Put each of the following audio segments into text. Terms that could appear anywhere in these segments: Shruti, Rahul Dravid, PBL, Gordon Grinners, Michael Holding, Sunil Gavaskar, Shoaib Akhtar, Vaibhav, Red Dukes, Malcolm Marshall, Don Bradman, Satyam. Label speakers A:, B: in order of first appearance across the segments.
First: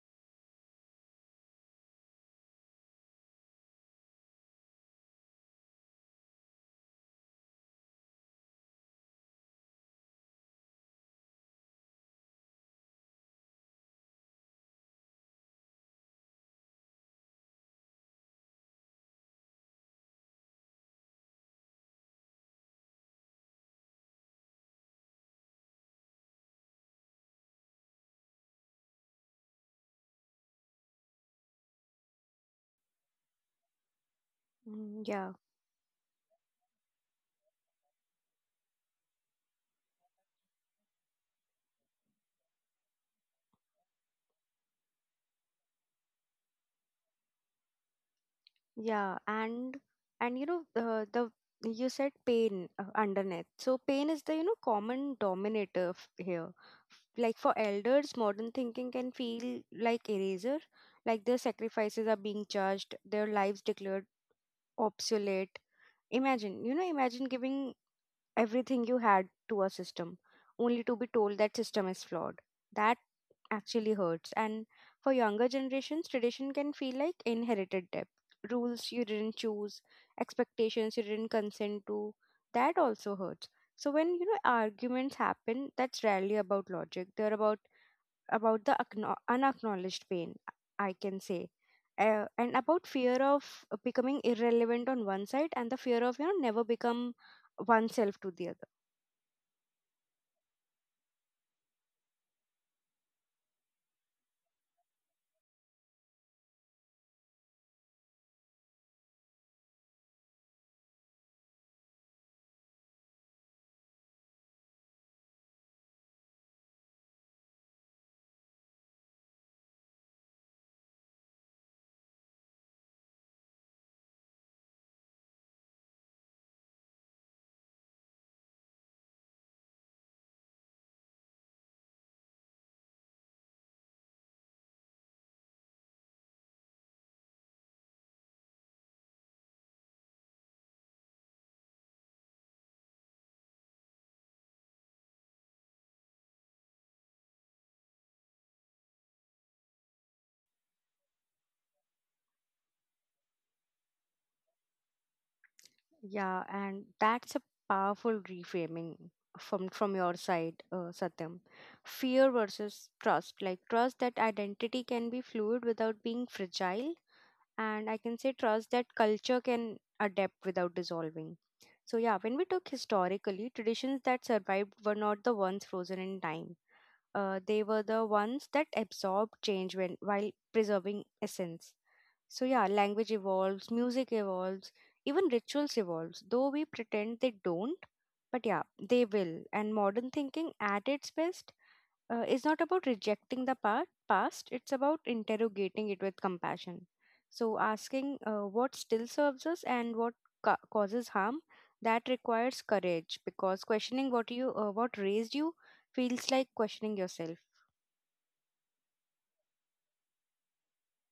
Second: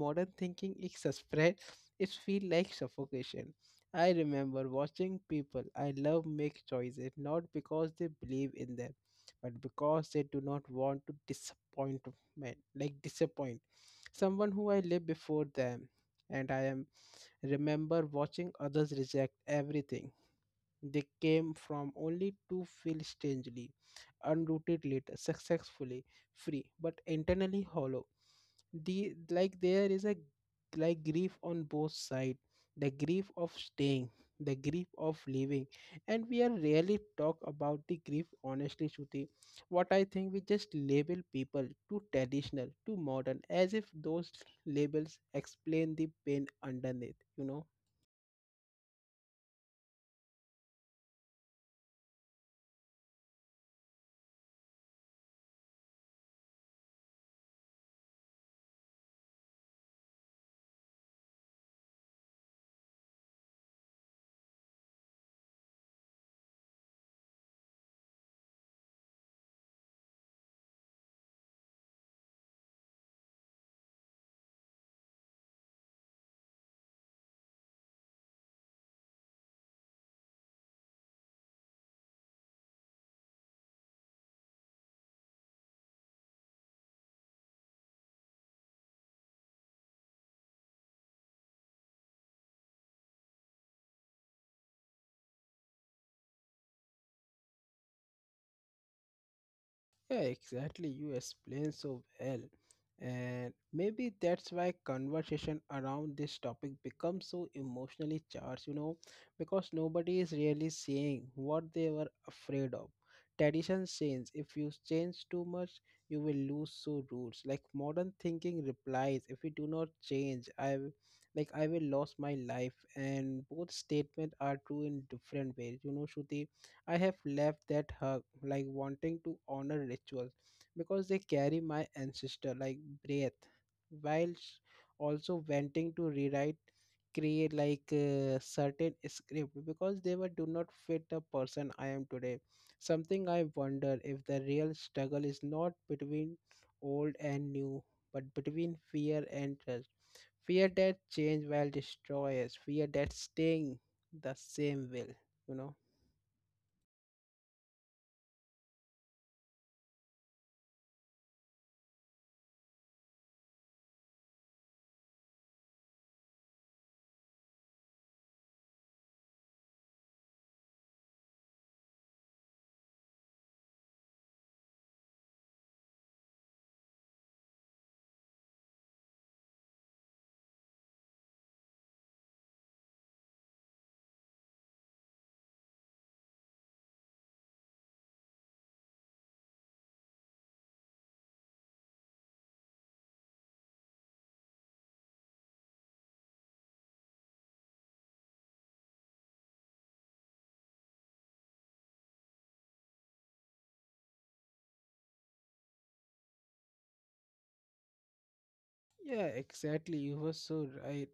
A: modern thinking is spread, it feel like suffocation. I remember watching people I love make choices not because they believe in them, but because they do not want to disappoint, men like disappoint, someone who I lived before them. And I am remember watching others reject everything they came from, only to feel strangely unrooted later, successfully free, but internally hollow. There is a grief on both sides. The grief of staying, the grief
B: Mm,
A: of
B: yeah,
A: leaving, and we are rarely talk about the grief honestly, Shruti. What I think, we just label people too traditional, too modern, as if those labels explain the pain underneath. You know.
B: yeah, and you know, the, you said pain, underneath. So pain is the, common dominator here. Like, for elders, modern thinking can feel like eraser, like their sacrifices are being judged, their lives declared obsolete. Imagine giving everything you had to a system only to be told that system is flawed. That actually hurts. And for younger generations, tradition can feel like inherited debt: rules you didn't choose, expectations you didn't consent to. That also hurts. So when, you know, arguments happen, that's rarely about logic. They're about the unacknowledged pain, I can say, and about fear of becoming irrelevant on one side, and the fear of, you know, never become oneself to the other.
A: Yeah, exactly. You explain so well. And maybe that's why conversation around this topic becomes so emotionally charged, you know, because nobody is really saying what they were afraid of. Tradition change. If you change too much, you will lose so roots. Like modern thinking replies, if we do not change, I will lose my life. And both statements are true in different ways. You know, Shruti, I have left that hug, like wanting to honor rituals because they carry my ancestor like breath, whilst also wanting to rewrite, create like a certain script, because they were do not fit the person I am today. Something I wonder if the real struggle is not between old and new, but between fear and trust. Fear that change will destroy us, fear that staying the same will, you know.
B: Yeah, and that's a powerful reframing from your side, Satyam. Fear versus trust. Like trust that identity can be fluid without being fragile, and I can say trust that culture can adapt without dissolving. So yeah, when we took historically, traditions that survived were not the ones frozen in time. They were the ones that absorbed change when while preserving essence. So yeah, language evolves, music evolves, even rituals evolves, though we pretend they don't. But yeah, they will. And modern thinking at its best is not about rejecting the past, it's about interrogating it with compassion. So asking, what still serves us and what causes harm, that requires courage because questioning what raised you feels like questioning yourself.
A: Yeah, exactly. You were so right.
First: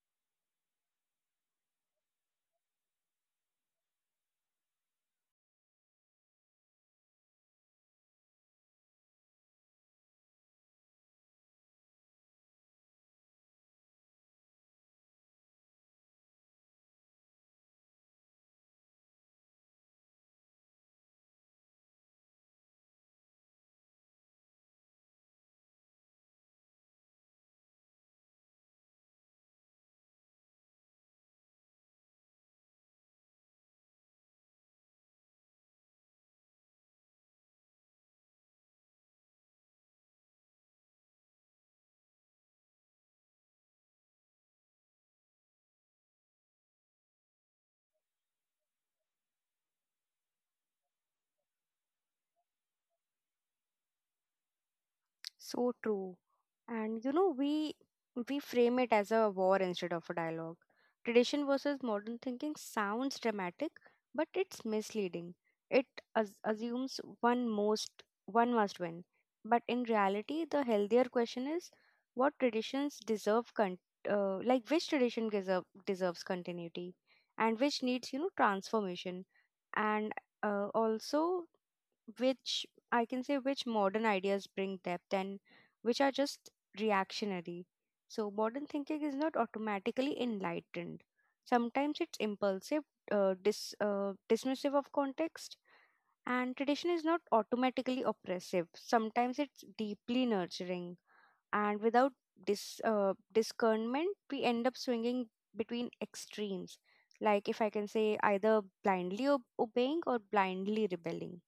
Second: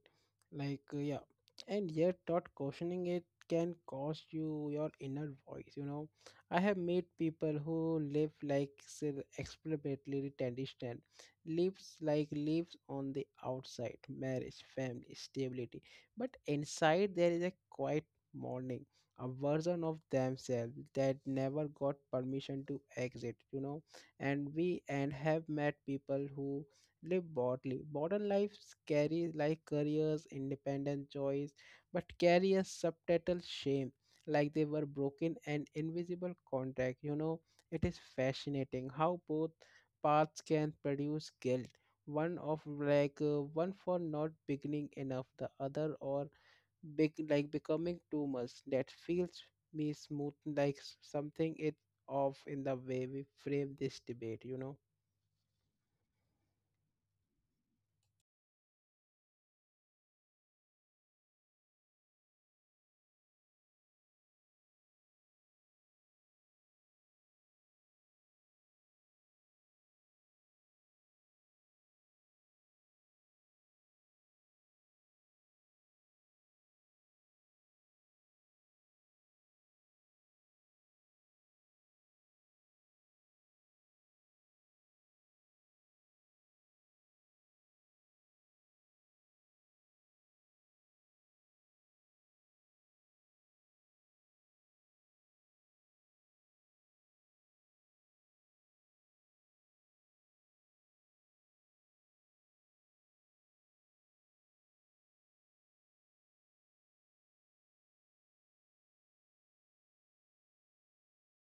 A: Yeah. And yet, not questioning it can cost you your inner voice, you know. I have met people who live, like say, experimentally tradition, lives like lives on the outside, marriage, family, stability. But inside, there is a quiet mourning, a version of themselves that never got permission to exit, you know. And we, and have met people who live bodily. Modern lives carry like careers, independent choice, but carry a subtitle shame, like they were broken and invisible contact. You know, it is fascinating how both paths can produce guilt. One of like One for not beginning enough, the other or big, like becoming too much. That feels me smooth, something it off in the way we frame this debate. You know.
B: So true. And you know, we frame it as a war instead of a dialogue. Tradition versus modern thinking sounds dramatic, but it's misleading. It assumes one must win. But in reality, the healthier question is, what traditions deserve like, which tradition deserves continuity, and which needs, you know, transformation, and also, which I can say which modern ideas bring depth and which are just reactionary. So, modern thinking is not automatically enlightened. Sometimes it's impulsive, dismissive of context, and tradition is not automatically oppressive. Sometimes it's deeply nurturing, and without discernment, we end up swinging between extremes. Like, if I can say, either blindly obeying or blindly rebelling.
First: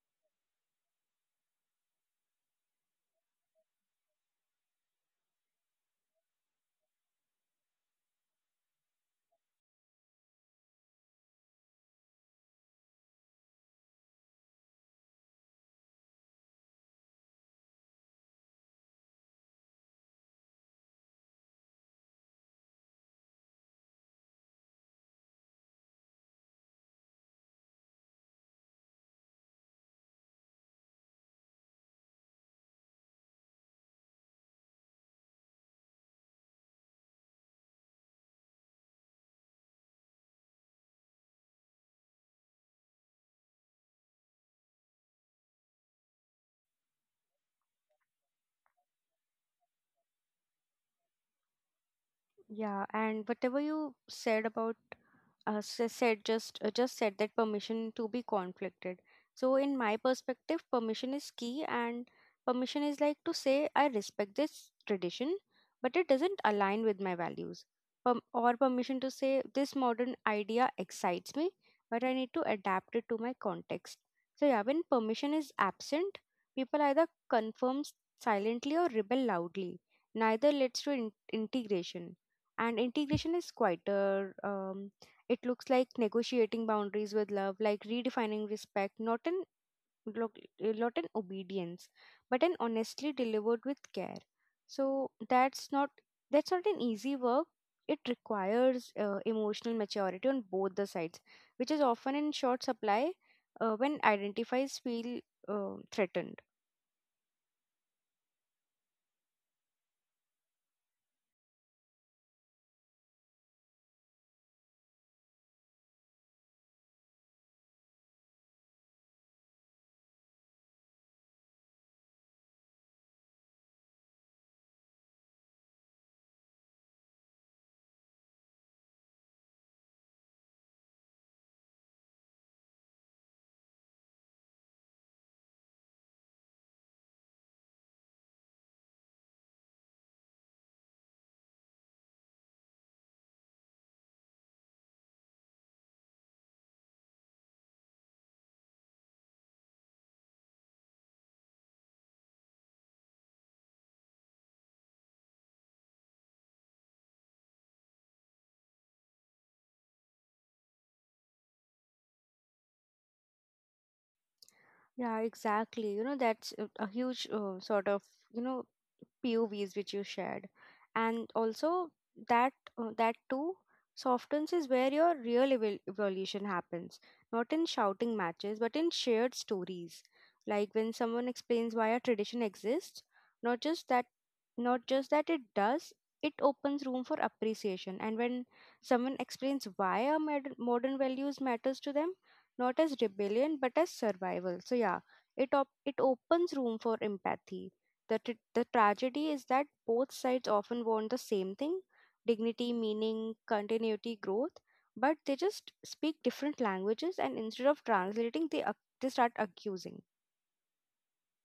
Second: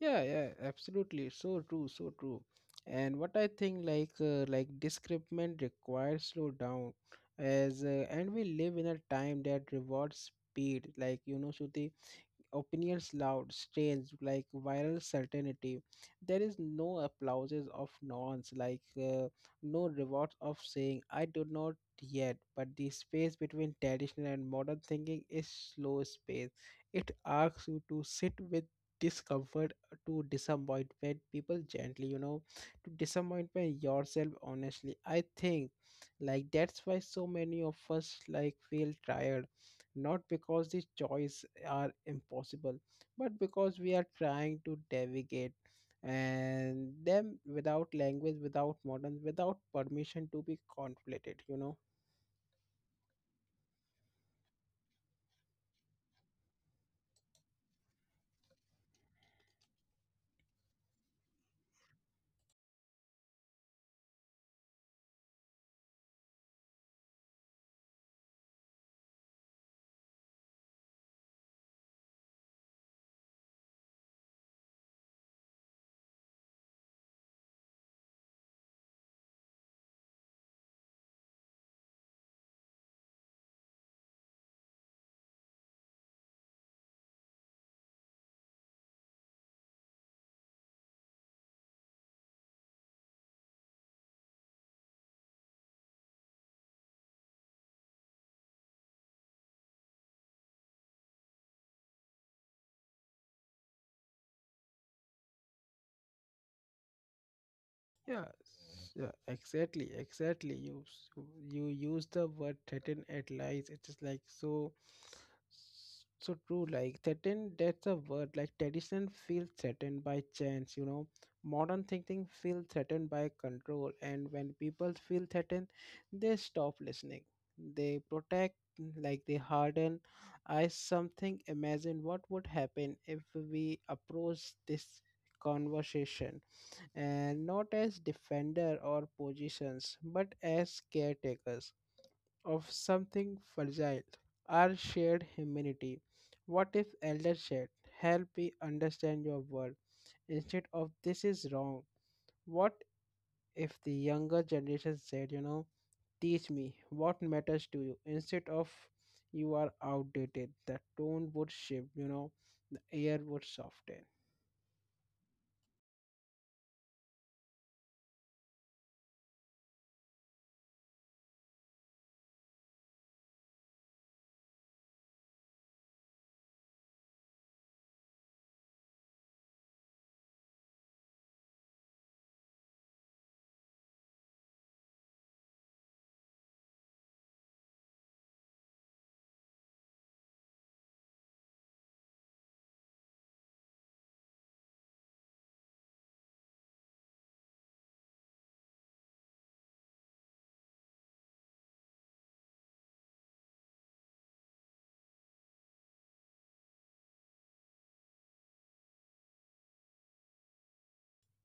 A: Yeah, yeah, absolutely. So true, so true. And what I think, like discernment requires slow down, as and we live in a time that rewards speed. Like you know, Shruti, opinions loud, strange, like viral certainty. There is no applauses of nonce, no rewards of saying I do not yet. But the space between traditional and modern thinking is slow space. It asks you to sit with discomfort, to disappointment people gently, you know, to disappointment yourself honestly. I think like that's why so many of us like feel tired, not because the choice are impossible, but because we are trying to navigate and them without language, without modern, without permission to be conflated, you know.
B: Yeah, and whatever you said about, s- said just said, that permission to be conflicted. So in my perspective, permission is key, and permission is like to say I respect this tradition, but it doesn't align with my values. Or permission to say this modern idea excites me, but I need to adapt it to my context. So yeah, when permission is absent, people either confirm silently or rebel loudly. Neither leads to integration, and integration is quieter. It looks like negotiating boundaries with love, like redefining respect, not in lo- obedience, but in honestly delivered with care. So that's not an easy work. It requires emotional maturity on both the sides, which is often in short supply when identities feel threatened.
A: Yeah, exactly, exactly. You use the word threaten at lies. It is like so true. Like threaten, that's a word. Like tradition feels threatened by chance. You know, modern thinking feels threatened by control. And when people feel threatened, they stop listening. They protect, like they harden. I something imagine what would happen if we approach this conversation, and not as defender or positions, but as caretakers of something fragile, our shared humanity. What if elder said, help me understand your world, instead of this is wrong? What if the younger generation said, you know, teach me what matters to you, instead of you are outdated? The tone would shift, you know, the air would soften.
B: Yeah, exactly. You know, that's a huge, sort of, you know, POVs which you shared. And also that too softens is where your real evolution happens, not in shouting matches, but in shared stories. Like when someone explains why a tradition exists, not just that not just that it does, it opens room for appreciation. And when someone explains why our modern values matters to them, not as rebellion but as survival. So yeah, it opens room for empathy. The tragedy is that both sides often want the same thing: dignity, meaning, continuity, growth, but they just speak different languages, and instead of translating, they start accusing.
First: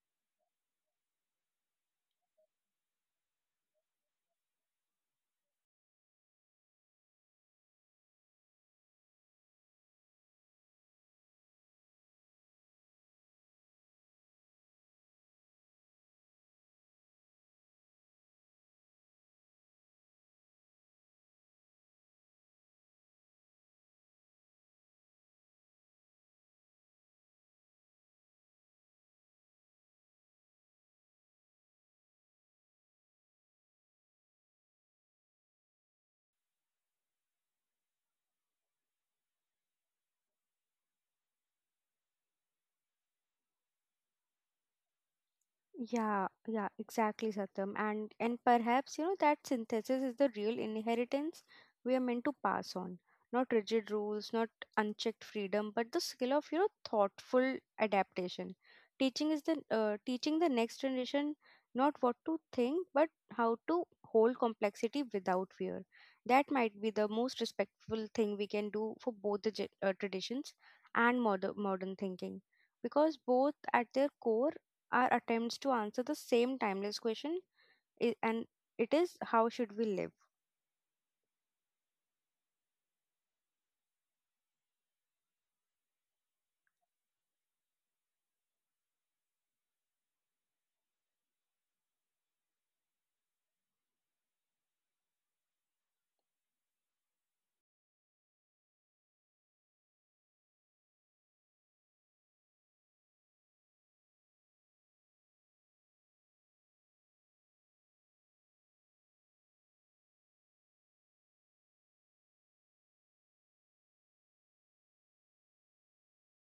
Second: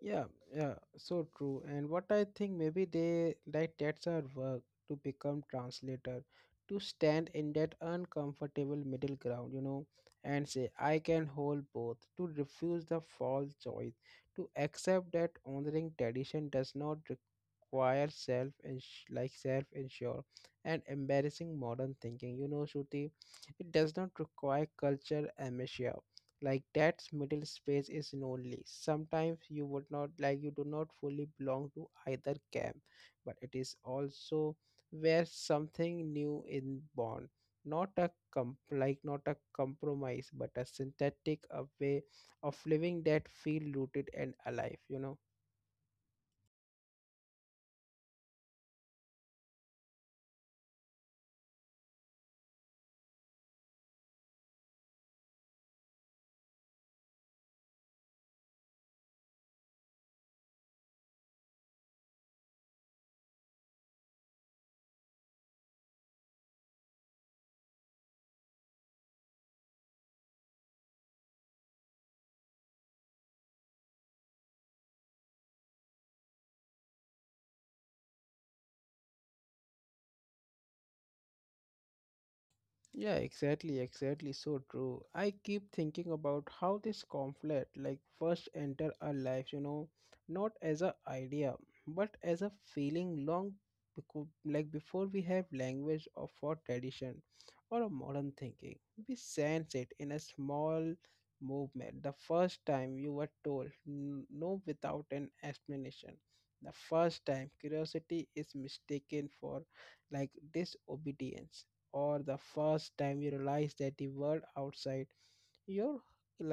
A: Yeah, yeah, so true. And what I think, maybe they like that's our work, to become translator, to stand in that uncomfortable middle ground, you know, and say I can hold both, to refuse the false choice, to accept that honoring tradition does not require self, and like self insure and embarrassing modern thinking. You know, Shruti, it does not require culture amnesia. Like that middle space is lonely sometimes. You do not fully belong to either camp, but it is also where something new in born. Not a compromise, but a synthetic, a way of living that feel rooted and alive, you know.
B: Yeah, yeah, exactly, Satyam. And perhaps, you know, that synthesis is the real inheritance we are meant to pass on. Not rigid rules, not unchecked freedom, but the skill of, you know, thoughtful adaptation. Teaching the next generation not what to think, but how to hold complexity without fear. That might be the most respectful thing we can do for both the traditions and modern thinking, because both at their core are attempts to answer the same timeless question, and it is, how should we live?
A: Yeah, exactly, exactly. So true. I keep thinking about how this conflict, like, first enter our lives, you know, not as a idea, but as a feeling long, before we have language of for tradition or a modern thinking. We sense it in a small movement. The first time you were told no without an explanation. The first time curiosity is mistaken for like disobedience. Or the first time you realize that the world outside your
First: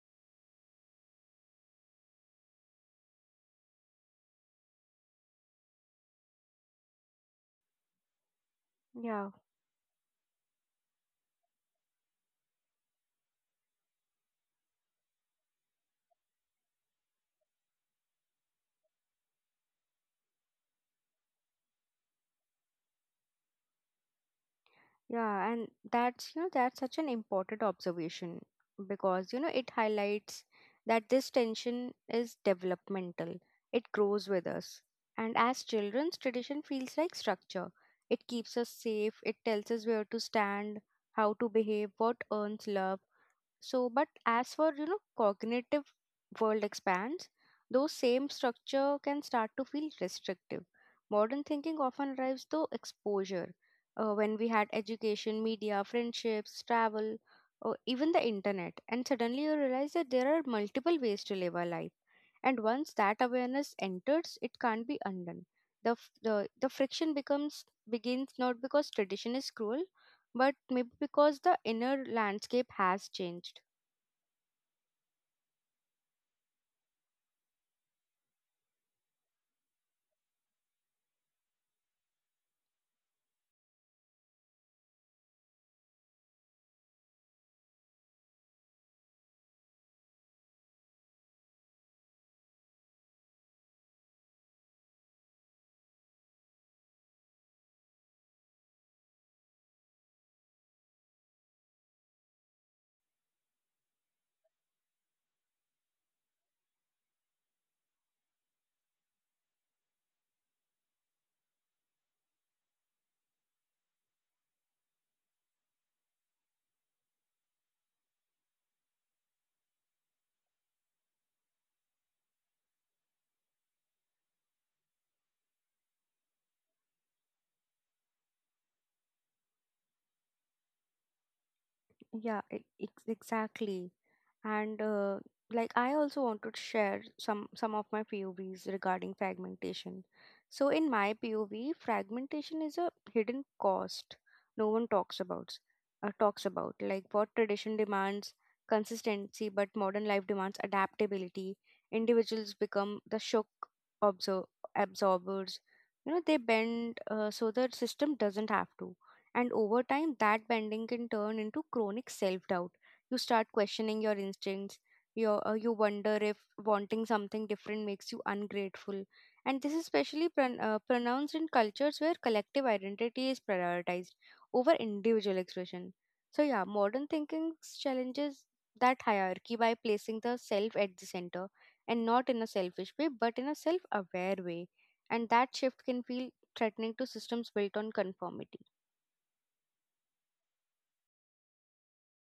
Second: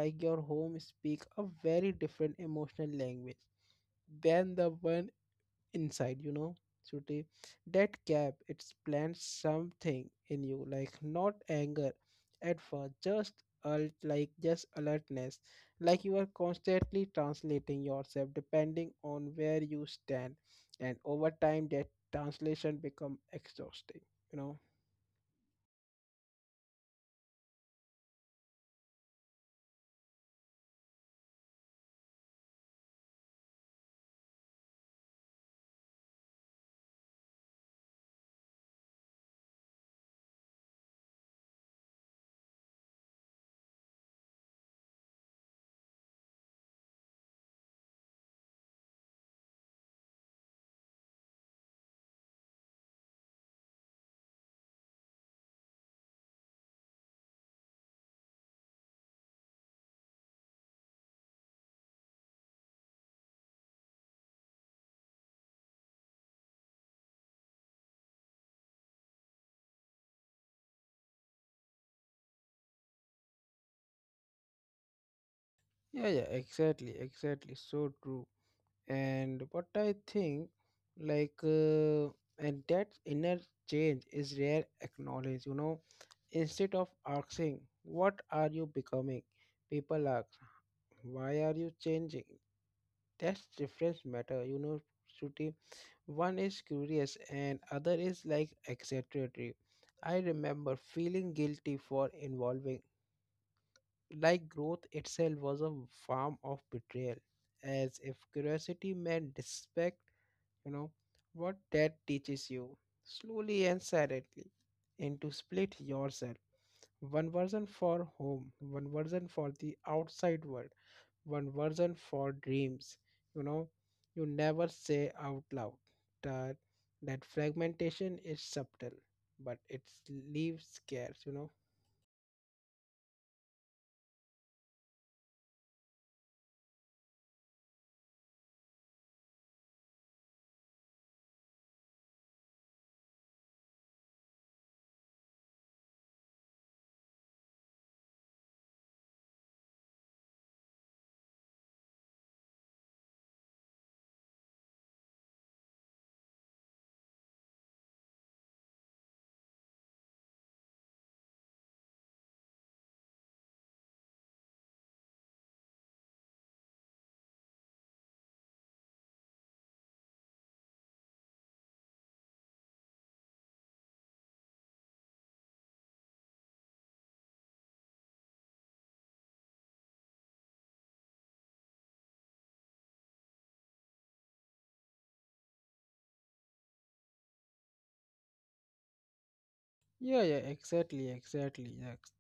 A: your home speak a very different emotional language than the one inside, you know, Shruti. That gap it's plants
B: Yeah,
A: something in you, like not anger at first, just alt like just alertness. Like you are constantly translating yourself depending on where you stand. And over time that translation become exhausting, you know.
B: yeah, and that's you know that's such an important observation, because you know it highlights that this tension is developmental. It grows with us, and as children's tradition feels like structure. It keeps us safe. It tells us where to stand, how to behave, what earns love. So, but as for, you know, cognitive world expands, those same structure can start to feel restrictive. Modern thinking often drives the exposure. When we had education, media, friendships, travel, or even the internet, and suddenly you realize that there are multiple ways to live our life. And once that awareness enters, it can't be undone. The friction becomes begins, not because tradition is cruel, but maybe because the inner landscape has changed.
A: Yeah, yeah, exactly, exactly. So true. And what I think, like, uh, and that inner change is rare acknowledged, you know. Instead of asking, what are you becoming? People ask, why are you changing? That's difference matter, you know, Shruti. One is curious and other is like exaggeratory. I remember feeling guilty for involving, like growth itself was a form of betrayal, as if curiosity meant disrespect, you know. What that teaches you, slowly and silently, and to split yourself. One version for home, one version for the outside world, one version for dreams. You know, you never say out loud that that fragmentation is subtle, but it leaves scares, you know.
B: Yeah, exactly, and like I also want to share some of my POVs regarding fragmentation. So in my POV, fragmentation is a hidden cost no one talks about, like, what tradition demands: consistency. But modern life demands adaptability. Individuals become the shock absor- absorbers, you know. They bend, so the system doesn't have to, and over time that bending can turn into chronic self doubt. You start questioning your instincts. You wonder if wanting something different makes you ungrateful, and this is especially pronounced in cultures where collective identity is prioritized over individual expression. So yeah, modern thinking challenges that hierarchy by placing the self at the center, and not in a selfish way but in a self aware way, and that shift can feel threatening to systems built on conformity.
A: Yeah, yeah, exactly, exactly. Yeah,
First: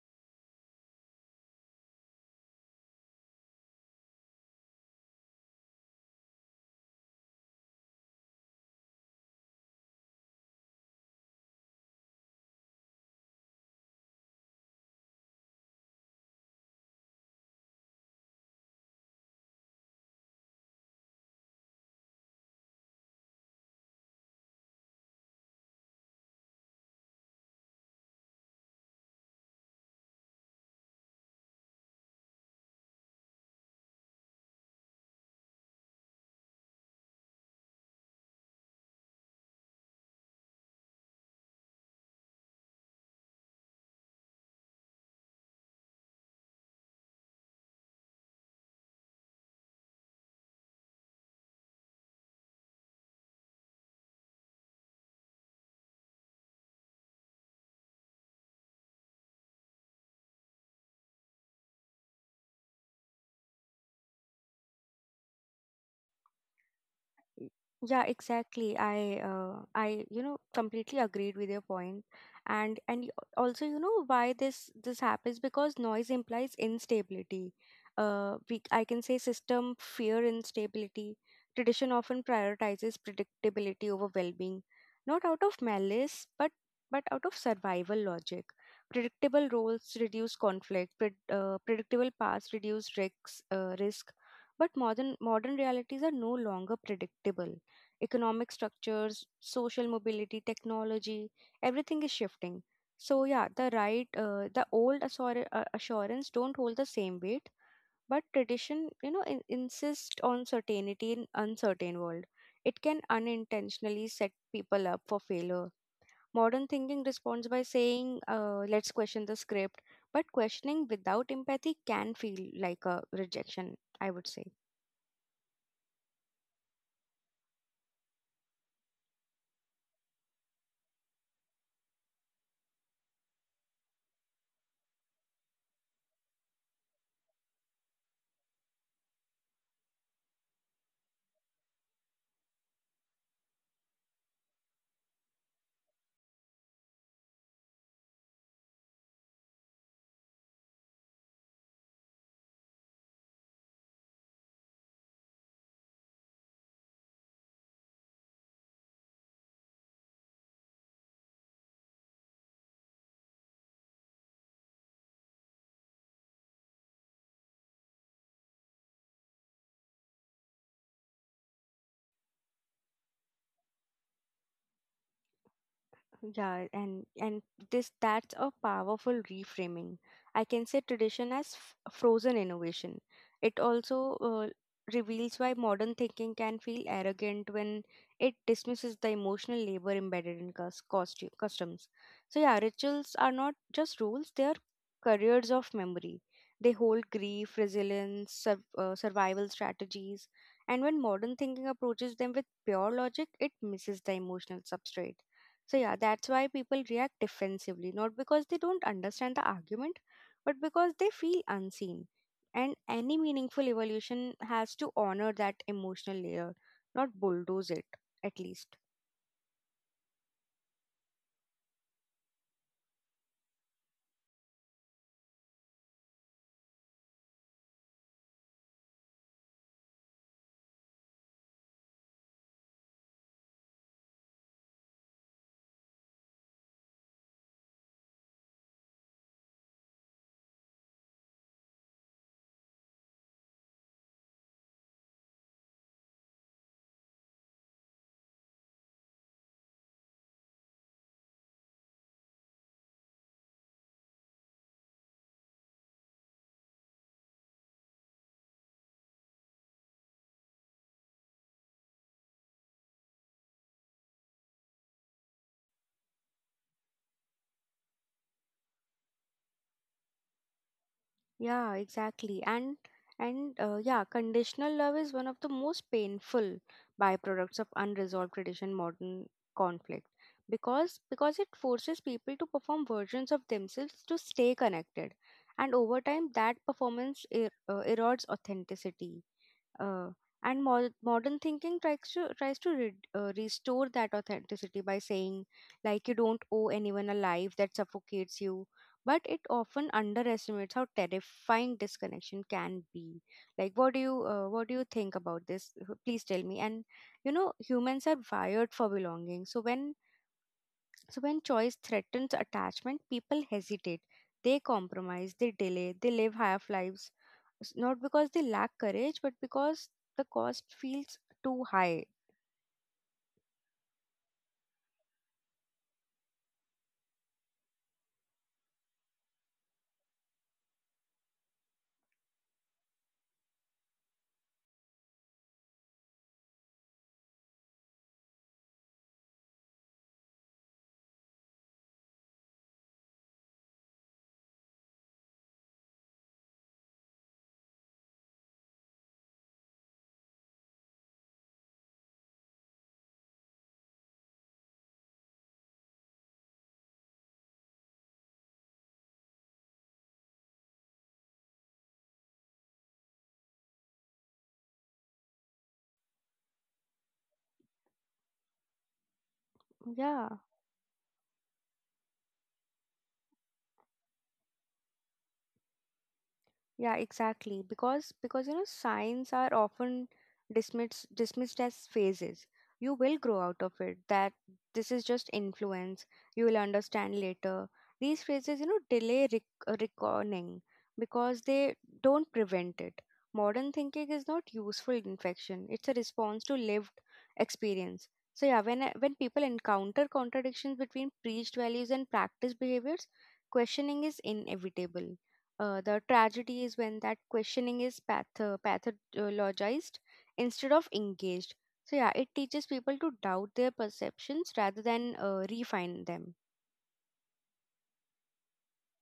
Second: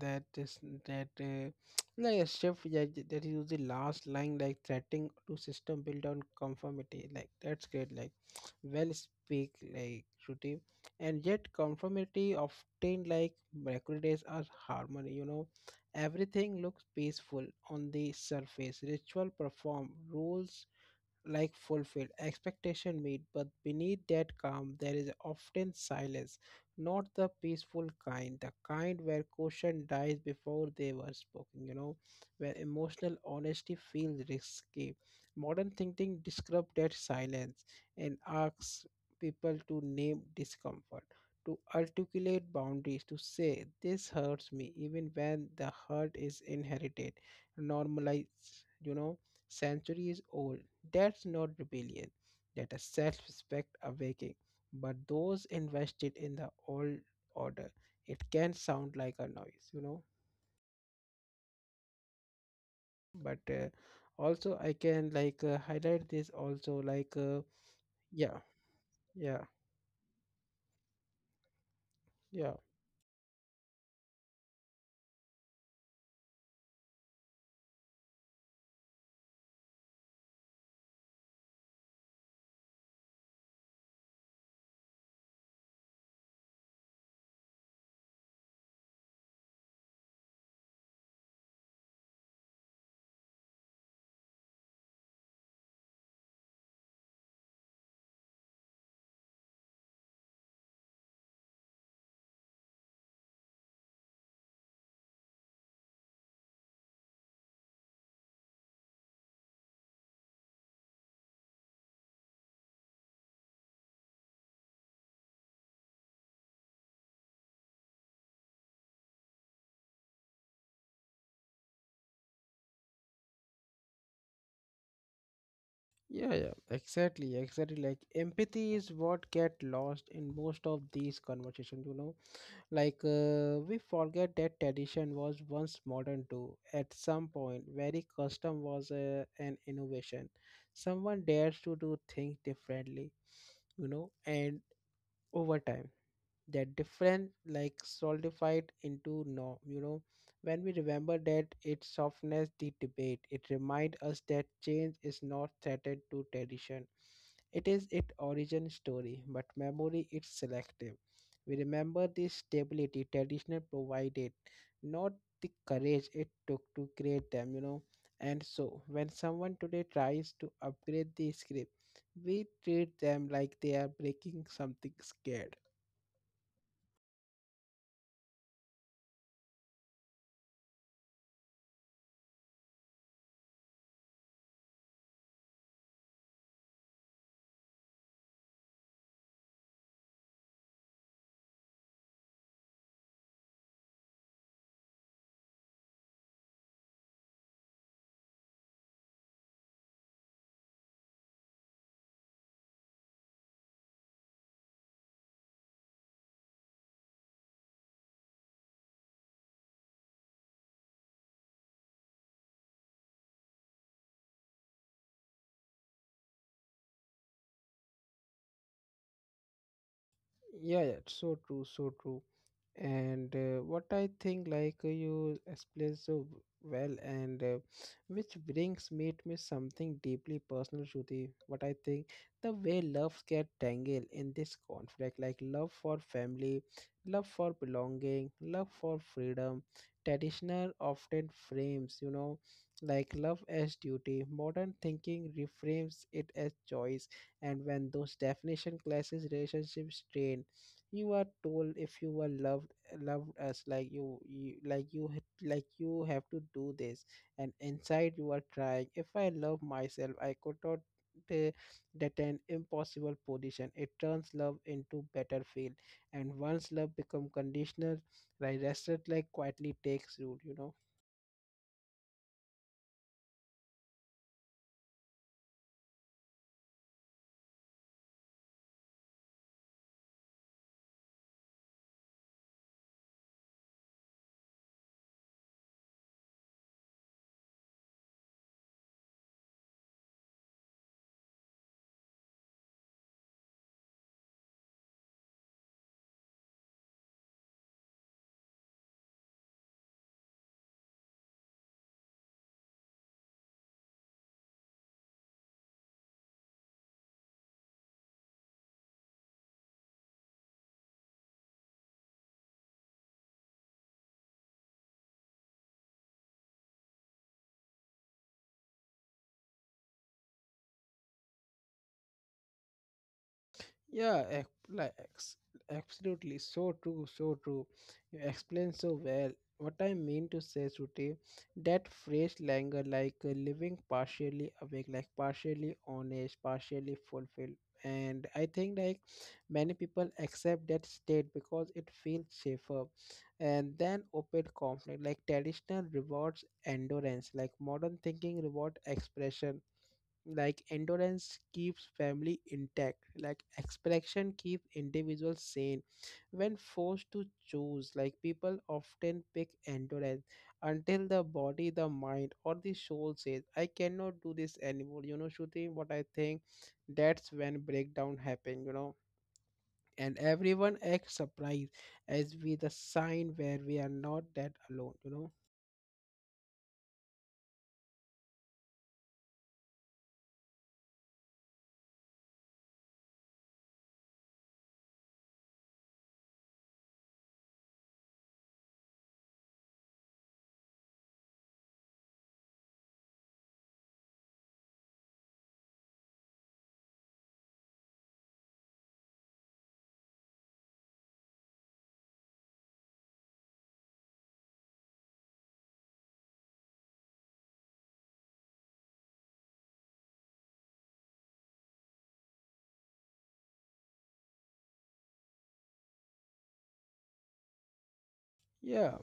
A: that is that like a shift. Yeah, that is the last line, like threatening to system built on conformity. Like that's great. Like well speak, like Shruti, and yet conformity often like mercurides as harmony. You know, everything looks peaceful on the surface. Ritual perform rules like fulfilled expectation meet, but beneath that calm there is often silence. Not the peaceful kind, the kind where caution dies before they were spoken, where emotional honesty feels risky. Modern thinking describes that silence and asks people to name discomfort, to articulate boundaries, to say this hurts me even when the hurt is inherited. Normalize, centuries old. That's not rebellion, that is self respect awakening. But those invested in the old order, it can sound like a noise, you know. But also, I can like highlight this also, like,
B: Y- Yeah,
A: yeah,
B: exactly. I
A: yeah,
B: uh, I you know, completely agreed with your point.
A: yeah.
B: And also, you know, why this happens, because noise implies instability. We I can say, system fear instability. Tradition often prioritizes predictability over well-being, not out of malice, but out of survival logic. Predictable roles reduce conflict. Predictable paths reduce risks. Risk But modern realities are no longer predictable. Economic structures, social mobility, technology, everything is shifting. So yeah, the old assurance don't hold the same weight, but tradition, you know, insists on certainty in uncertain world. It can unintentionally set people up for failure. Modern thinking responds by saying, "Let's question the script," but questioning without empathy can feel like a rejection, I would say.
A: Yeah, yeah, exactly, exactly. Like empathy is what get lost in most of these conversations, like we forget that tradition was once modern too. At some point, very custom was an innovation. Someone dares to do things differently, you know, and over time. That different like solidified into norm, when we remember that, it softens the debate. It reminds us that change is not threatened to tradition, it is its origin story. But memory is selective. We remember the stability traditional provided, not the courage it took to create them, and so when someone today tries to upgrade the script, we treat them like they are breaking something scared.
B: Yeah, and this that's a powerful reframing. I can say, tradition as frozen innovation. It also reveals why modern thinking can feel arrogant when it dismisses the emotional labor embedded in cus- costu customs. So yeah, rituals are not just rules; they are careers of memory. They hold grief, resilience, survival strategies, and when modern thinking approaches them with pure logic, it misses the emotional substrate, so yeah, that's why people react defensively, not because they don't understand the argument, but because they feel unseen. And any meaningful evolution has to honor that emotional layer, not bulldoze it, at least.
A: Yeah, yeah, it's so true, so true. And what I think, like you explained so well, and which brings me to me something deeply personal, Shruti. What I think, the way loves get tangled in this conflict, like love for family, love for belonging, love for freedom, traditional often frames, you know, like love as duty. Modern thinking reframes it as choice, and when those definition clashes, relationships strain. You are told if you were loved, loved us like you, you have to do this, and inside you are trying, if I love myself, I could not. uh, that an impossible position, it turns love into battlefield, and once love become conditional, the rest like quietly takes root, you know.
B: Yeah, exactly. And Yeah, conditional love is one of the most painful byproducts of unresolved tradition modern conflict because it forces people to perform versions of themselves to stay connected. And over time, that performance erodes authenticity. Uh, Modern thinking tries to restore that authenticity by saying, like, you don't owe anyone a life that suffocates you, but it often underestimates how terrifying disconnection can be. Like, what do you think about this? Please tell me. And you know, humans are wired for belonging, so when choice threatens attachment, people hesitate. They compromise, they delay, they live half lives. Not because they lack courage, but because the cost feels too high.
A: Yeah, ex- like ex- Absolutely, so true, so true. You explain so well. What I mean to say, Shruti, that phrase languor, like living partially awake, like partially honest, partially fulfilled. And I think like many people accept that state because it feels safer. And then open conflict, like traditional rewards endurance, like modern thinking reward expression, like endurance keeps family intact, like expression keeps individuals sane. When forced to choose, like people often pick endurance, until the body, the mind, or the soul says I cannot do this anymore, you know. Shooting, what I think, that's when breakdown happen, you know, and
B: Yeah.
A: everyone acts surprised as we the sign where we are not that alone, you know.
B: Yeah, exactly. Because you know, signs are often dismissed as phases. You will grow out of it. That this is just influence. You will understand later. These phrases, you know, delay reckoning because they don't prevent it. Modern thinking is not useful infection. It's a response to lived experience. So yeah, when people encounter contradictions between preached values and practiced behaviors, questioning is inevitable. The tragedy is when that questioning is pathologized instead of engaged. So, yeah, it teaches people to doubt their perceptions rather than refine them.
A: Yeah,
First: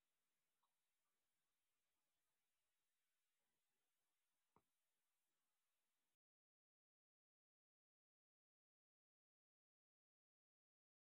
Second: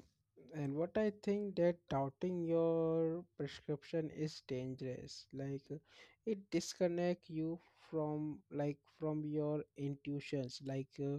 A: and what I think, that doubting your prescription is dangerous, like it disconnect you from, like from your intuitions, like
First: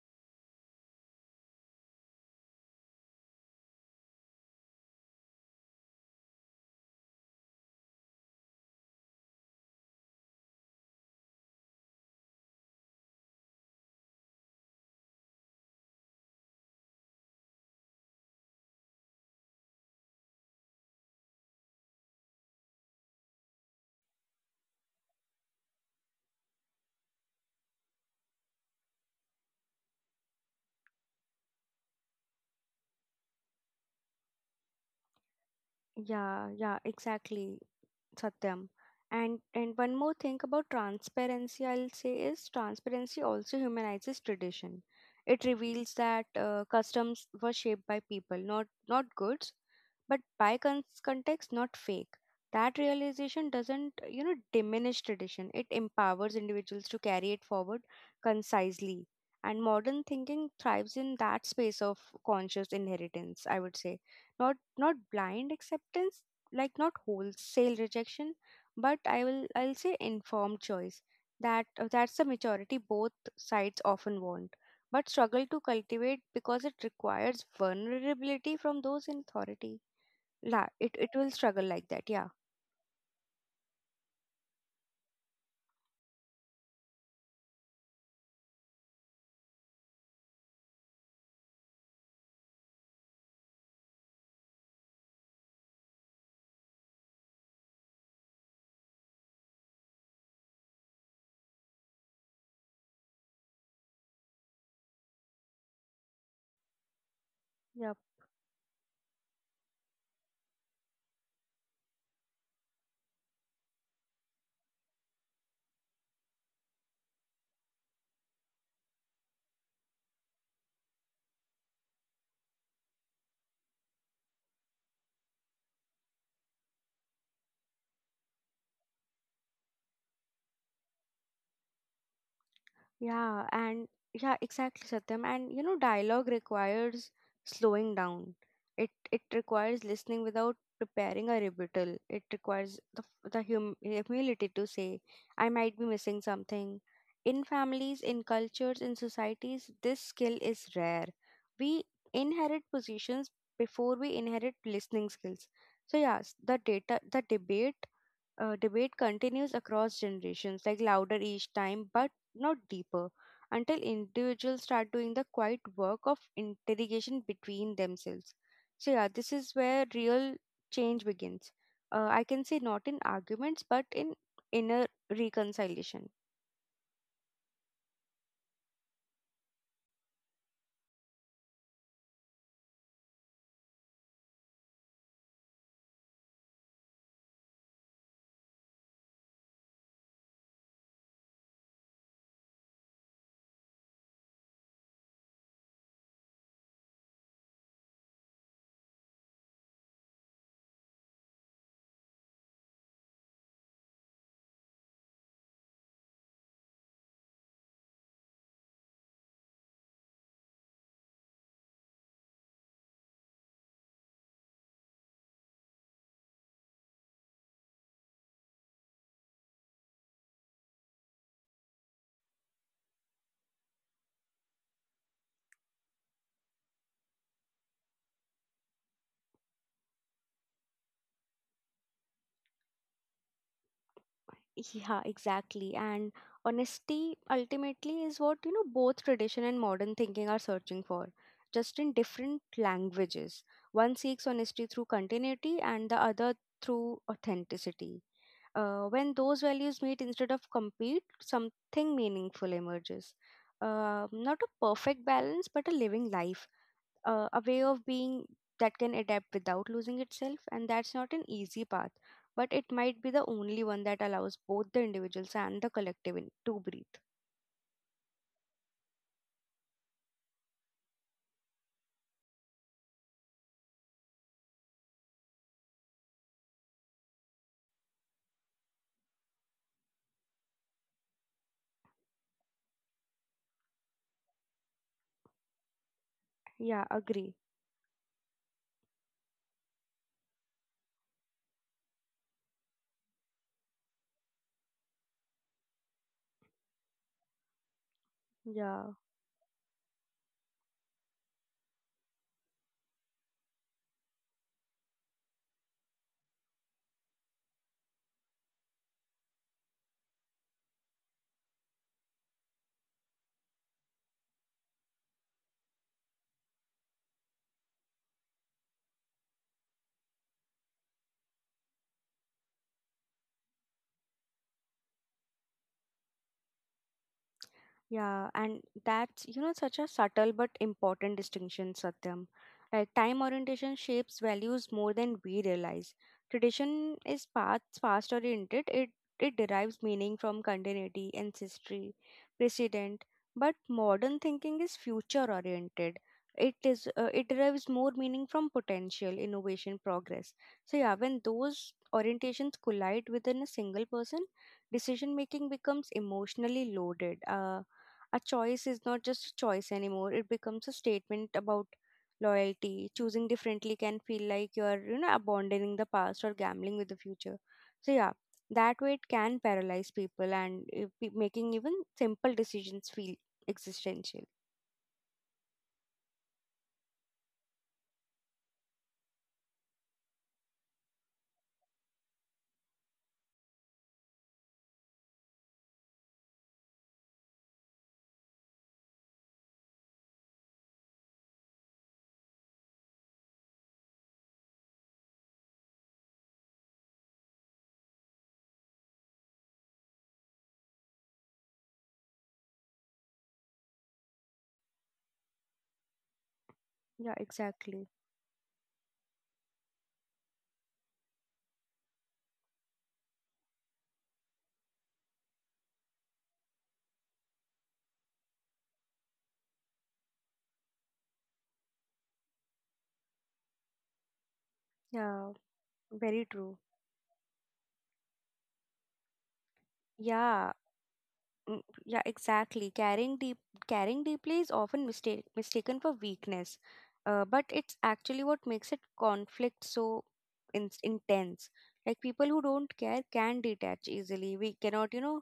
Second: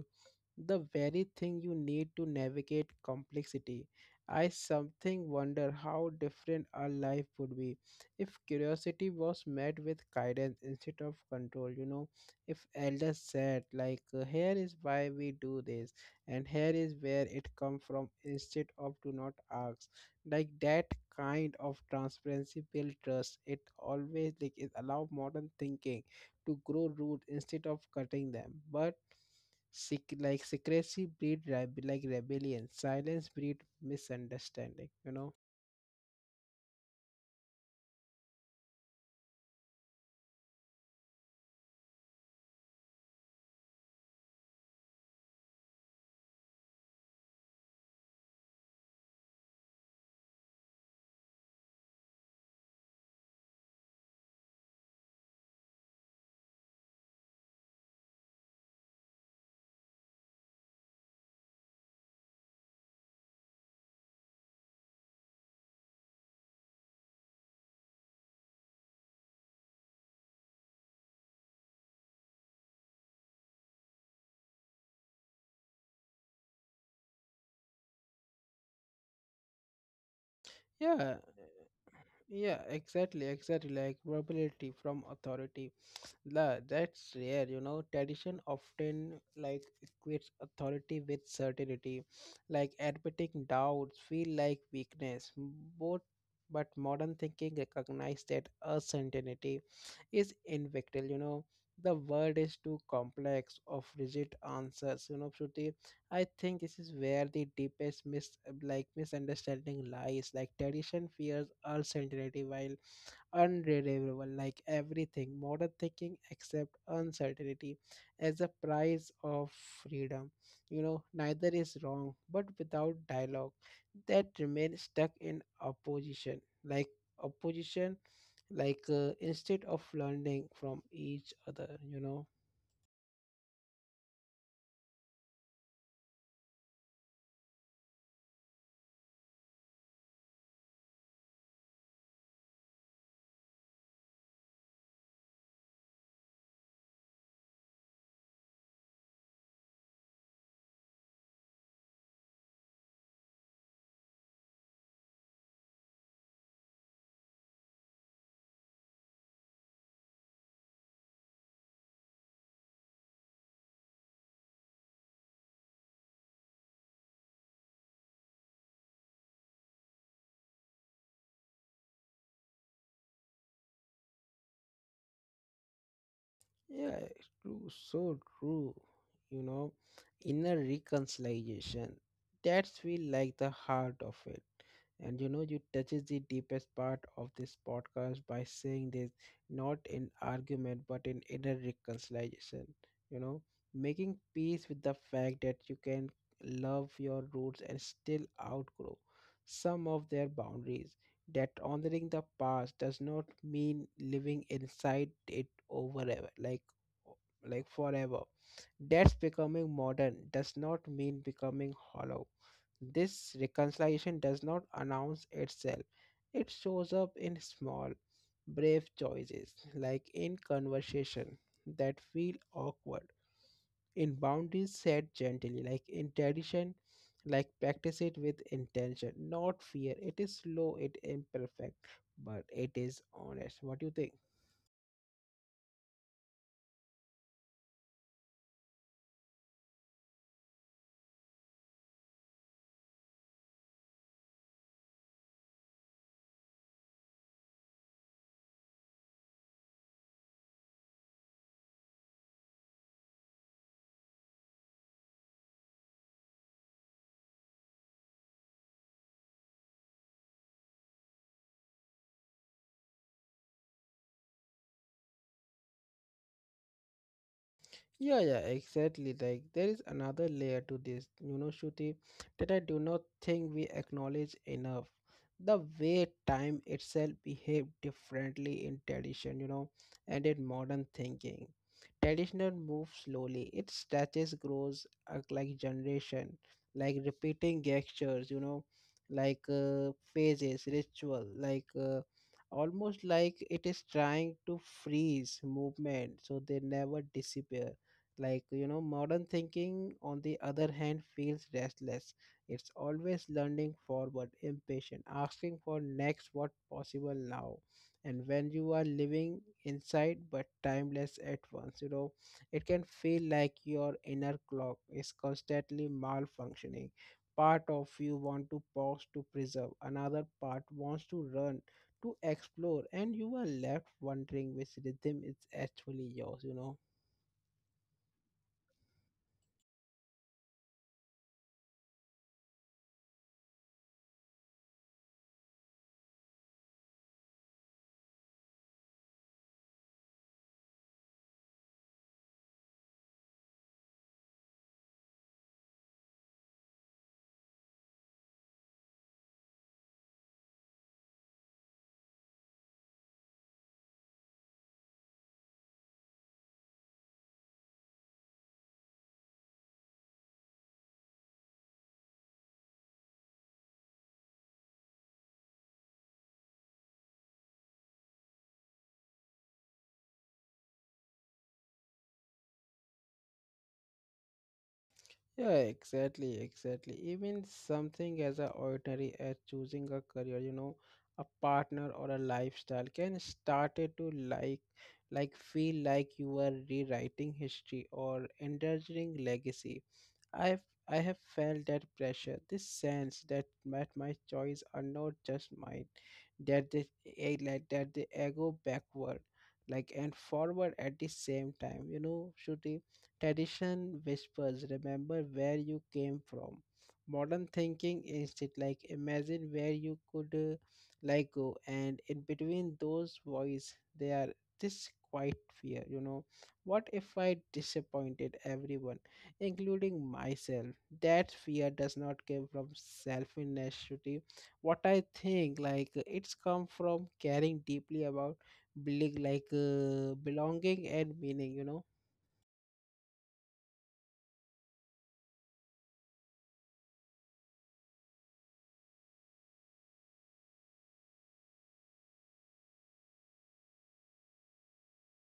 A: the very thing you need to navigate complexity. I something wonder how different our life would be if curiosity was met with guidance instead of control. You know, if elders said like, "Here is why we do this," and "Here is where it come from," instead of "Do not ask." Like that kind of transparency build trust. It always, like it allow modern thinking to grow root instead of cutting them, but secrecy breed rebellion. Silence breed misunderstanding. You know.
B: Yeah, yeah, exactly. Satyam. And one more thing about transparency, I'll say, is transparency also humanizes tradition. It reveals that customs were shaped by people, not goods, but by context, not fake. That realization doesn't, you know, diminish tradition. It empowers individuals to carry it forward concisely. And modern thinking thrives in that space of conscious inheritance. I would say, not blind acceptance, like not wholesale rejection, but I'll say informed choice. That's the majority both sides often want, but struggle to cultivate because it requires vulnerability from those in authority. La it
A: Yeah.
B: will struggle like that, yeah,
A: Yeah. Exactly. Exactly. Like rebellion from authority. La, that's rare, you know. Tradition often like equates authority with certainty, like admitting doubts feel like weakness. Both, but modern thinking recognizes that uncertainty is inevitable. You know, the world is too complex of rigid answers. You know, Shruti, I think this is where the
B: yeah.
A: deepest misunderstanding lies. Like tradition fears uncertainty, while unreliable like everything. Modern thinking except uncertainty as a price of freedom, neither is wrong, but without dialogue, that remains stuck in opposition, like opposition, like instead of learning from each other, you know.
B: Yeah, and Yeah, exactly, Satyam. And you know, dialogue requires slowing down. It requires listening without preparing a rebuttal. It requires the humility to say, "I might be missing something." In families, in cultures, in societies, this skill is rare. We inherit positions before we inherit listening skills. So yes, the data, the debate debate continues across generations, like louder each time, but not deeper, until individuals start doing the quiet work of interrogation between themselves. So, yeah, this is where real change begins. I can say, not in arguments, but in inner reconciliation.
A: Yeah, it's true, so true. You know, inner reconciliation. That feel like the heart of it. And you know, you touches the deepest part of this podcast by saying this, not in argument but in inner reconciliation. You know, making peace with the fact that you can love your roots and still outgrow some of their boundaries, that honoring the past does not mean living inside it forever, like like forever, that's becoming modern does not mean becoming hollow. This reconciliation does not announce itself, it shows up in small brave choices, like in conversation that feel awkward, in boundaries set gently, like in tradition like practice it with intention not fear. It is slow, it imperfect, but it is honest. What do you think?
B: Yeah, exactly. And honesty, ultimately, is what, you know, both tradition and modern thinking are searching for, just in different languages. One seeks honesty through continuity and the other through authenticity. When those values meet instead of compete, something meaningful emerges. Not a perfect balance, but a living life, a way of being that can adapt without losing itself, and that's not an easy path, but it might be the only one that allows both the individuals and the collective in, to breathe.
A: Yeah, yeah, exactly. Like there is another layer to this, you know, Shruti, that I do not think we acknowledge enough. The way time itself behaved differently in tradition, you know, and in modern thinking. Traditional moves slowly. It stretches, grows like generation,
B: Yeah,
A: like
B: agree.
A: repeating gestures, you know, like phases, ritual, like almost like it is trying to freeze movement so they never disappear, like, you know,
B: Yeah.
A: modern thinking, on the other hand, feels restless. It's always learning forward, impatient, asking for next what possible now. And when you are living inside but timeless at once, you know, it can feel like your inner clock is constantly malfunctioning. Part of you want to pause to preserve, another part wants to run to explore, and you are left wondering which rhythm is actually yours, you know.
B: Yeah, and that's, you know, such a subtle but important distinction, Satyam. Like, time orientation shapes values more than we realize. Tradition is past oriented. It derives meaning from continuity, ancestry, precedent. But modern thinking is future oriented. It is, it derives more meaning from potential, innovation, progress. So yeah, when those orientations collide within a single person, decision making becomes emotionally loaded. A choice is not just a choice anymore, it becomes a statement about loyalty. Choosing differently can feel like you're, you know, abandoning the past or gambling with the future. So, yeah, that way it can paralyze people and making even simple decisions feel existential.
A: Yeah, exactly, exactly. Even something as a ordinary as choosing a career, you know, a partner or a lifestyle can start it to like feel like you are rewriting history or endangering legacy. I've I have felt that pressure, this sense that my choice are not just mine, that they like that they go backward like and forward at the same time, you know. Shruti, tradition whispers remember where you came from.
B: Yeah,
A: Modern
B: exactly.
A: thinking is it like imagine where you could like go, and in between those voice they are this quiet fear, you know, what if I disappointed everyone, including myself. That fear does not come from selfishness. What I
B: Yeah,
A: think, like
B: very
A: it's
B: true.
A: come from caring deeply about building like
B: Yeah.
A: belonging and meaning,
B: Mm.
A: you know.
B: Yeah, exactly. Caring deeply is often mistaken for weakness, but it's actually what makes it conflict so intense. Like, people who don't care can detach easily. We cannot, you know,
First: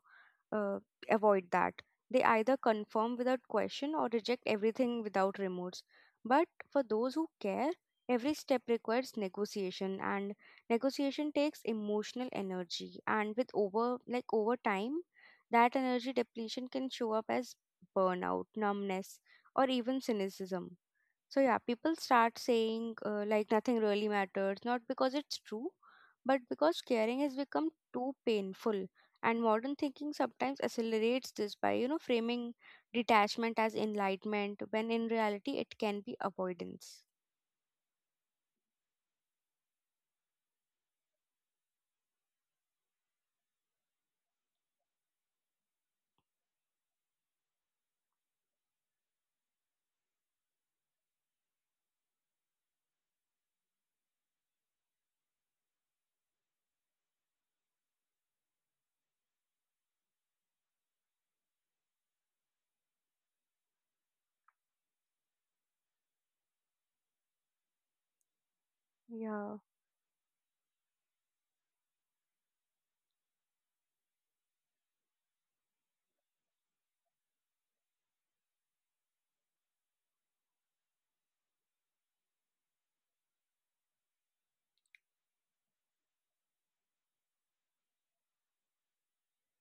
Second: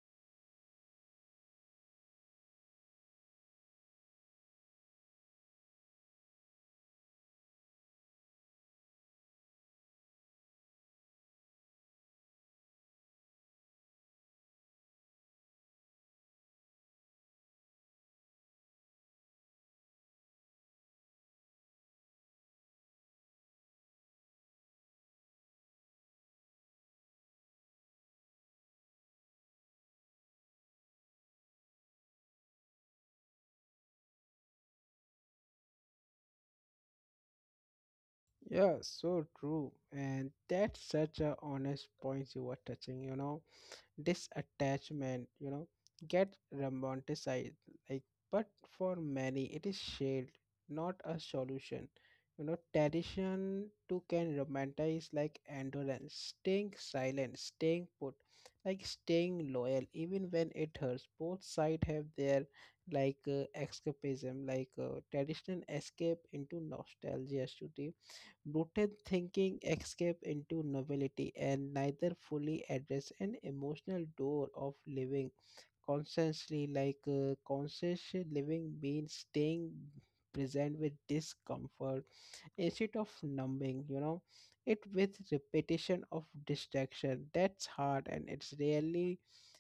B: uh, avoid that. They either conform without question or reject everything without remorse. But for those who care, every step requires negotiation, and negotiation takes emotional energy. And with over time, that energy depletion can show up as burnout, numbness, or even cynicism. So, yeah, people start saying, like, nothing really matters, not because it's true, but because caring has become too painful. And modern thinking sometimes accelerates this by, you know, framing detachment as enlightenment when in reality it can be avoidance.
A: Yeah, so true. And that's such a honest point you were touching, you know. Disattachment, you know, get romanticized, like, but for many it is shared, not a solution, you know. Tradition too can romanticize like endurance, staying silent, staying put, like staying loyal even when it hurts. Both sides have their like escapism, like traditional escape into nostalgia. Rooted
B: Yeah,
A: thinking escape into novelty, and neither fully address an emotional door of living consciously, like conscious living means staying present with discomfort instead of numbing, you know, it with repetition of distraction. That's hard, and it's really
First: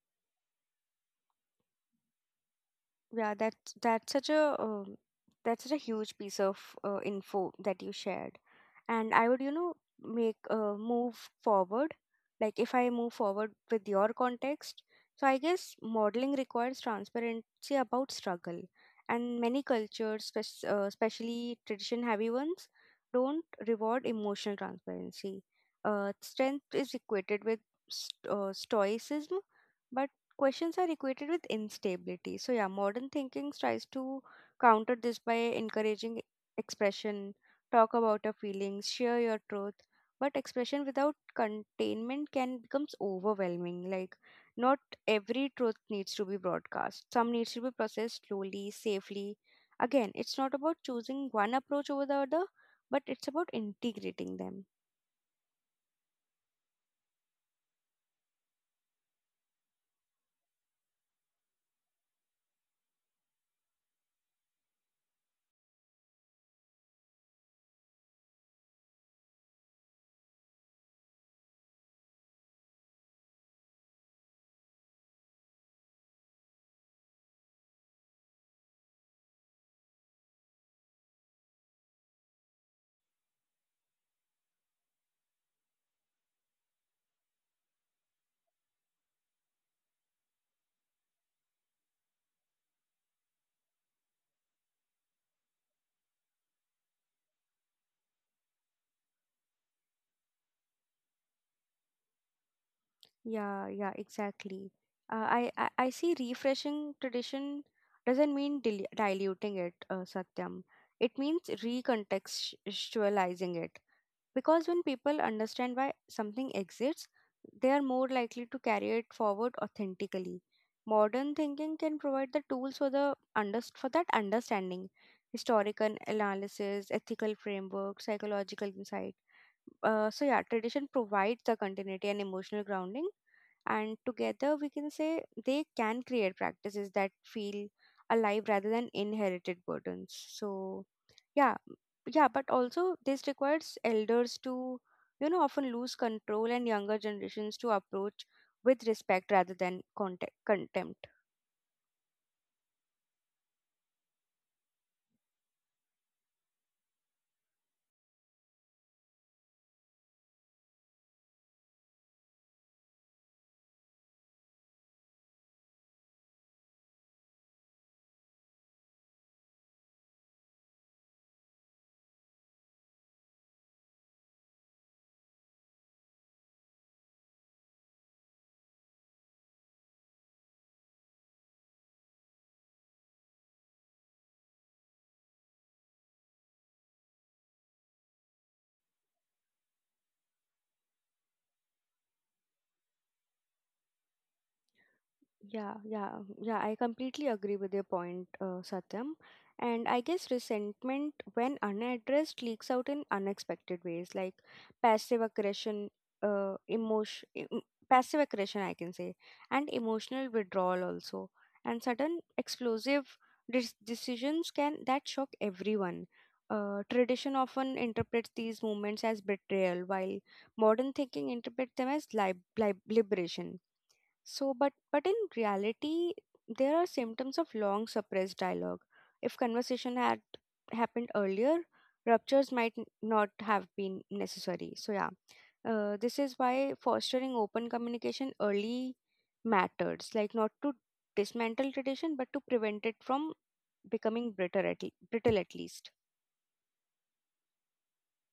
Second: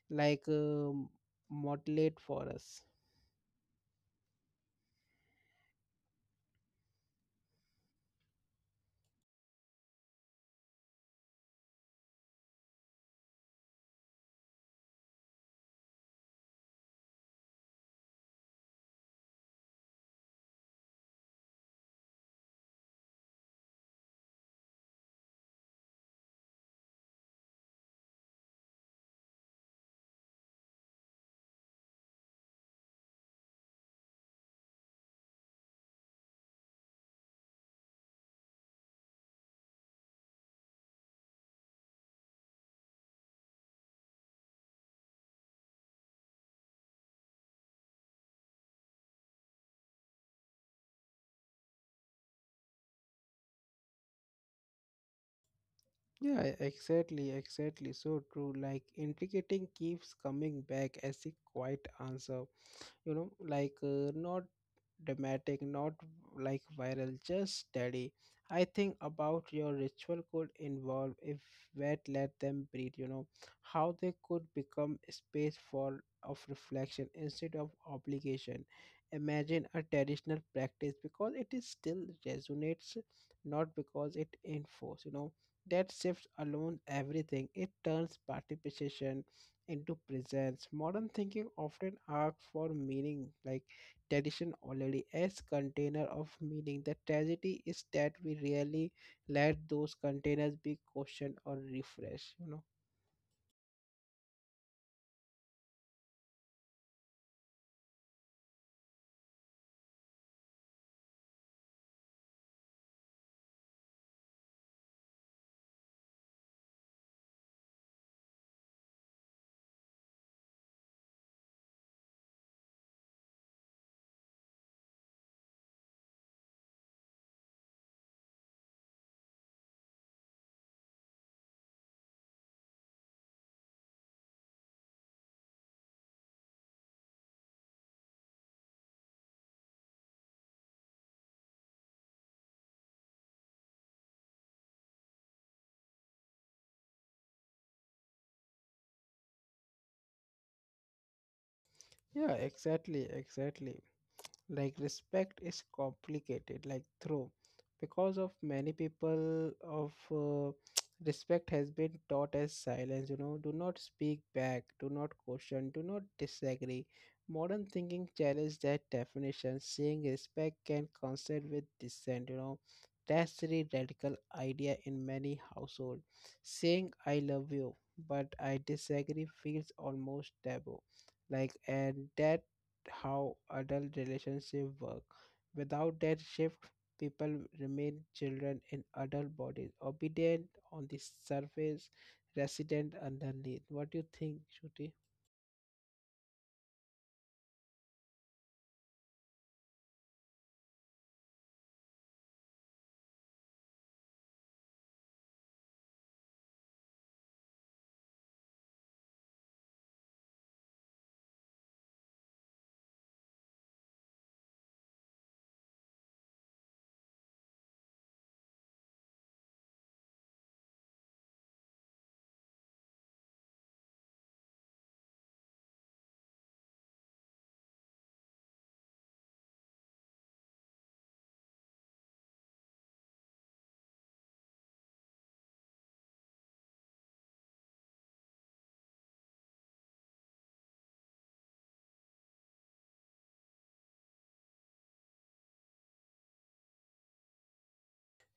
A: like modulate for us.
B: that's such a that's such a huge piece of info that you shared. And I would, you know, make move forward, like, if I move forward with your context, so I guess modeling requires transparency about struggle, and many cultures especially tradition heavy ones, don't reward emotional transparency. Uh, strength is equated with stoicism, but questions are equated with instability. So yeah, modern thinking tries to counter this by encouraging expression. Talk about your feelings, share your truth. But expression without containment can becomes overwhelming. Like, not every truth needs to be broadcast. Some needs to be processed slowly, safely. Again, it's not about choosing one approach over the other, but it's about integrating them.
A: Yeah, exactly, exactly. So true. Like, intricating keeps coming back as a quiet answer, you know, like not dramatic, not like viral, just steady. I think about your ritual could involve if wet let them breathe, you know, how they could become a space for of reflection instead of obligation. Imagine a traditional practice because it is still resonates, not because it enforces, you know. That shifts alone everything, it turns participation into presence. Modern thinking often asks for meaning, like tradition already as container of meaning. The tragedy is that we rarely let those containers be questioned or refreshed. You know.
B: Yeah, yeah, exactly. I see refreshing tradition doesn't mean diluting it, Satyam. It means recontextualizing it. Because when people understand why something exists, they are more likely to carry it forward authentically. Modern thinking can provide the tools for for that understanding, historical analysis, ethical framework, psychological insight. So yeah, tradition provides the continuity and emotional grounding, and together we can say they can create practices that feel alive rather than inherited burdens. So yeah, yeah, but also this requires elders to, you know, often lose control, and younger generations to approach with respect rather than contempt.
A: Yeah, exactly, exactly. Like respect is complicated, like through, because of many people of respect has been taught as silence, you know, do not speak back, do not question, do not disagree. Modern thinking challenges that definition saying respect can coincide with dissent, you know, that's the radical idea. In many households, saying I love you but I disagree feels almost taboo, like, and that how adult relationships work. Without that shift, people remain children in adult bodies, obedient on the surface, resident underneath. What do you think, Shruti?
B: Yeah, yeah, yeah. I completely agree with your point, Satyam. And I guess resentment, when unaddressed, leaks out in unexpected ways, like passive aggression, uh, emotion, em- passive aggression, I can say, and emotional withdrawal also, and sudden explosive decisions can that shock everyone. Tradition often interprets these movements as betrayal, while modern thinking interprets them as liberation. So, but in reality, there are symptoms of long suppressed dialogue. If conversation had happened earlier, ruptures might not have been necessary. So, yeah, this is why fostering open communication early matters. Like, not to dismantle tradition, but to prevent it from becoming brittle at least.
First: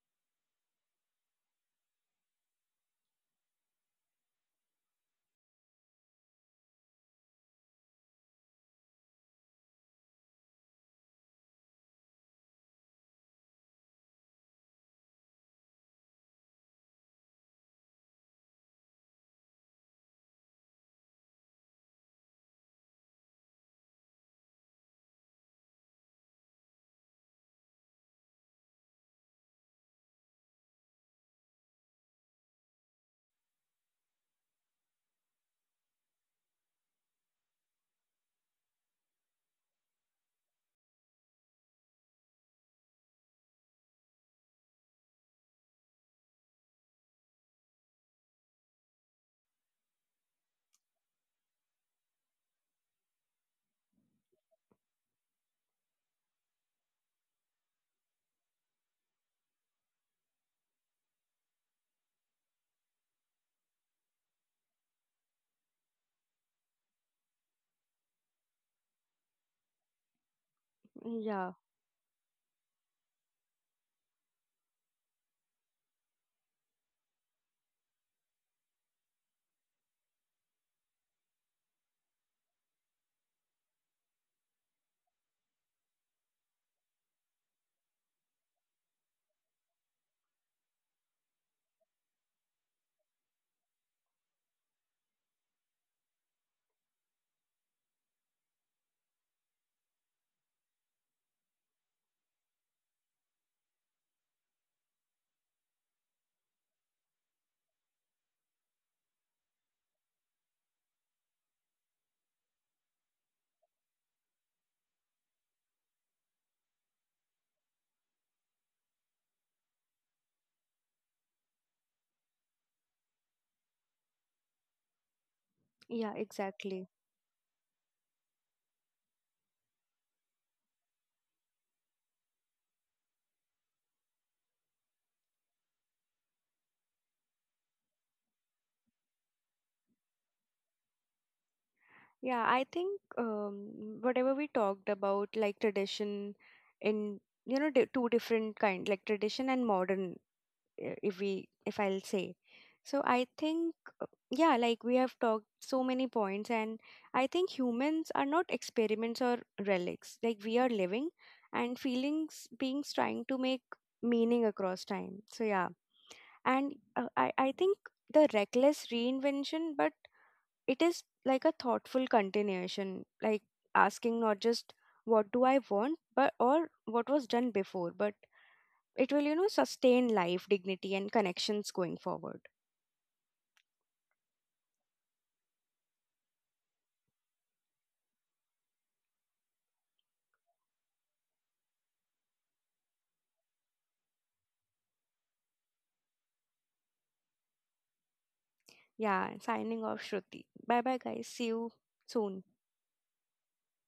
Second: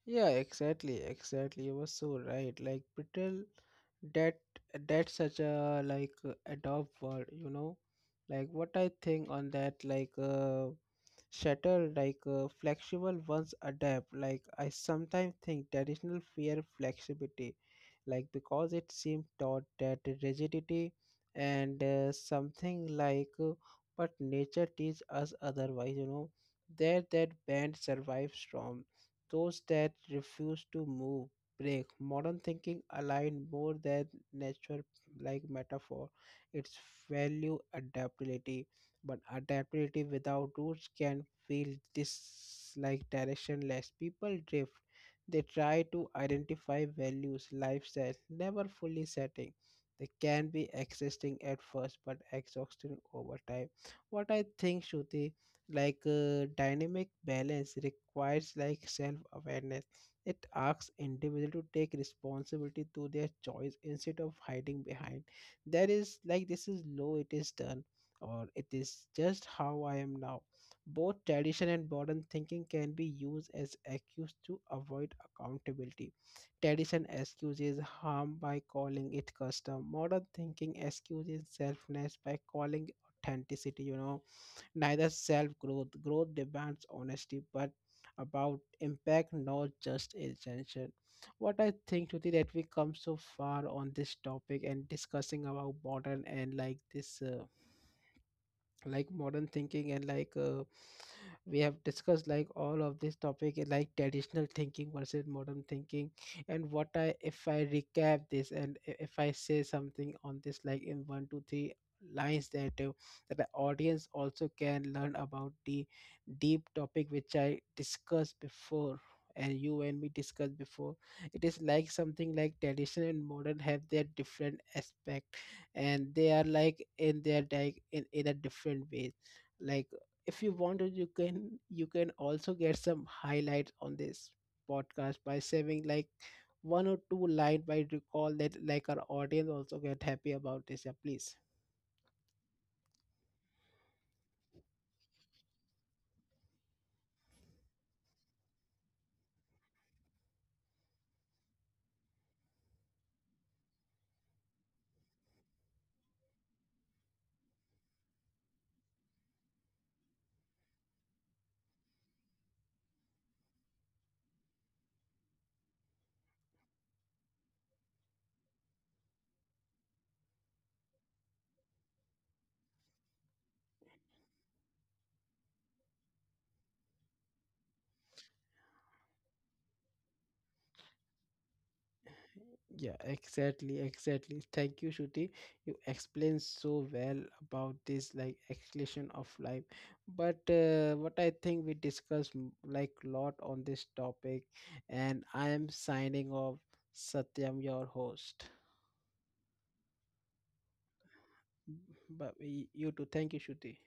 A: Yeah, exactly, exactly. You were so right. Like brittle, that that's such a like adopt word, you know. Like what I think on that, like shatter, like flexible ones adapt. Like I sometimes think traditional fear flexibility, like because it seemed taught that rigidity and something like, but nature teaches us otherwise, you know. There that band survives storm, those that refuse to move, break. Modern thinking aligned more than nature like metaphor. Its value adaptability, but adaptability without roots can feel dis like directionless. People drift. They try to identify values, lifestyles, never fully setting. They can be existing at first but exhausting over time. What I think, Shruti, like dynamic balance requires like self-awareness. It asks individual to take responsibility to their choice instead of hiding behind, there is like this is low it is done, or it is just how I am now. Both
B: Mm. Yeah,
A: tradition and modern thinking can be used as excuse to avoid accountability. Tradition excuses harm by calling it custom, modern thinking excuses selfness by calling authenticity, you know. Neither. Self growth demands honesty, but about impact, not just essential. What I think today, that we come so far on this topic and discussing about modern and like this like modern thinking and like we have discussed like all of this topic like traditional thinking versus modern thinking. And what I, if I recap this, and if I say something on this like in one two three lines, that that the audience also can learn about the deep topic which I discussed before, and you and me discussed before. It is like something like tradition and modern have their different aspect,
B: yeah,
A: and they are like
B: exactly.
A: in their like in a different way, like if you wanted you can, you can also get some highlights on this podcast by saving like one or two line by recall that like our audience also get happy about this. Yeah, please.
B: Yeah, I think, whatever we talked about, like tradition in, you know, di two different kind, like tradition and modern, if I'll say. So I think, yeah, like we have talked so many points, and I think humans are not experiments or relics. Like, we are living and feelings, beings trying to make meaning across time. So yeah, and I think the reckless reinvention, but it is like a thoughtful continuation, like asking not just what do I want, but or what was done before, but it will, you know, sustain life, dignity, and connections going forward.
A: Yeah, exactly, exactly. Thank you, Shruti. You explained so well about this like exhalation of life. But what I think we discussed lot on this topic, and I am signing off. Satyam, your host.
B: Yeah, signing off, Shruti. Bye bye, guys. See you
A: B- But
B: soon.
A: you too. Thank you, Shruti.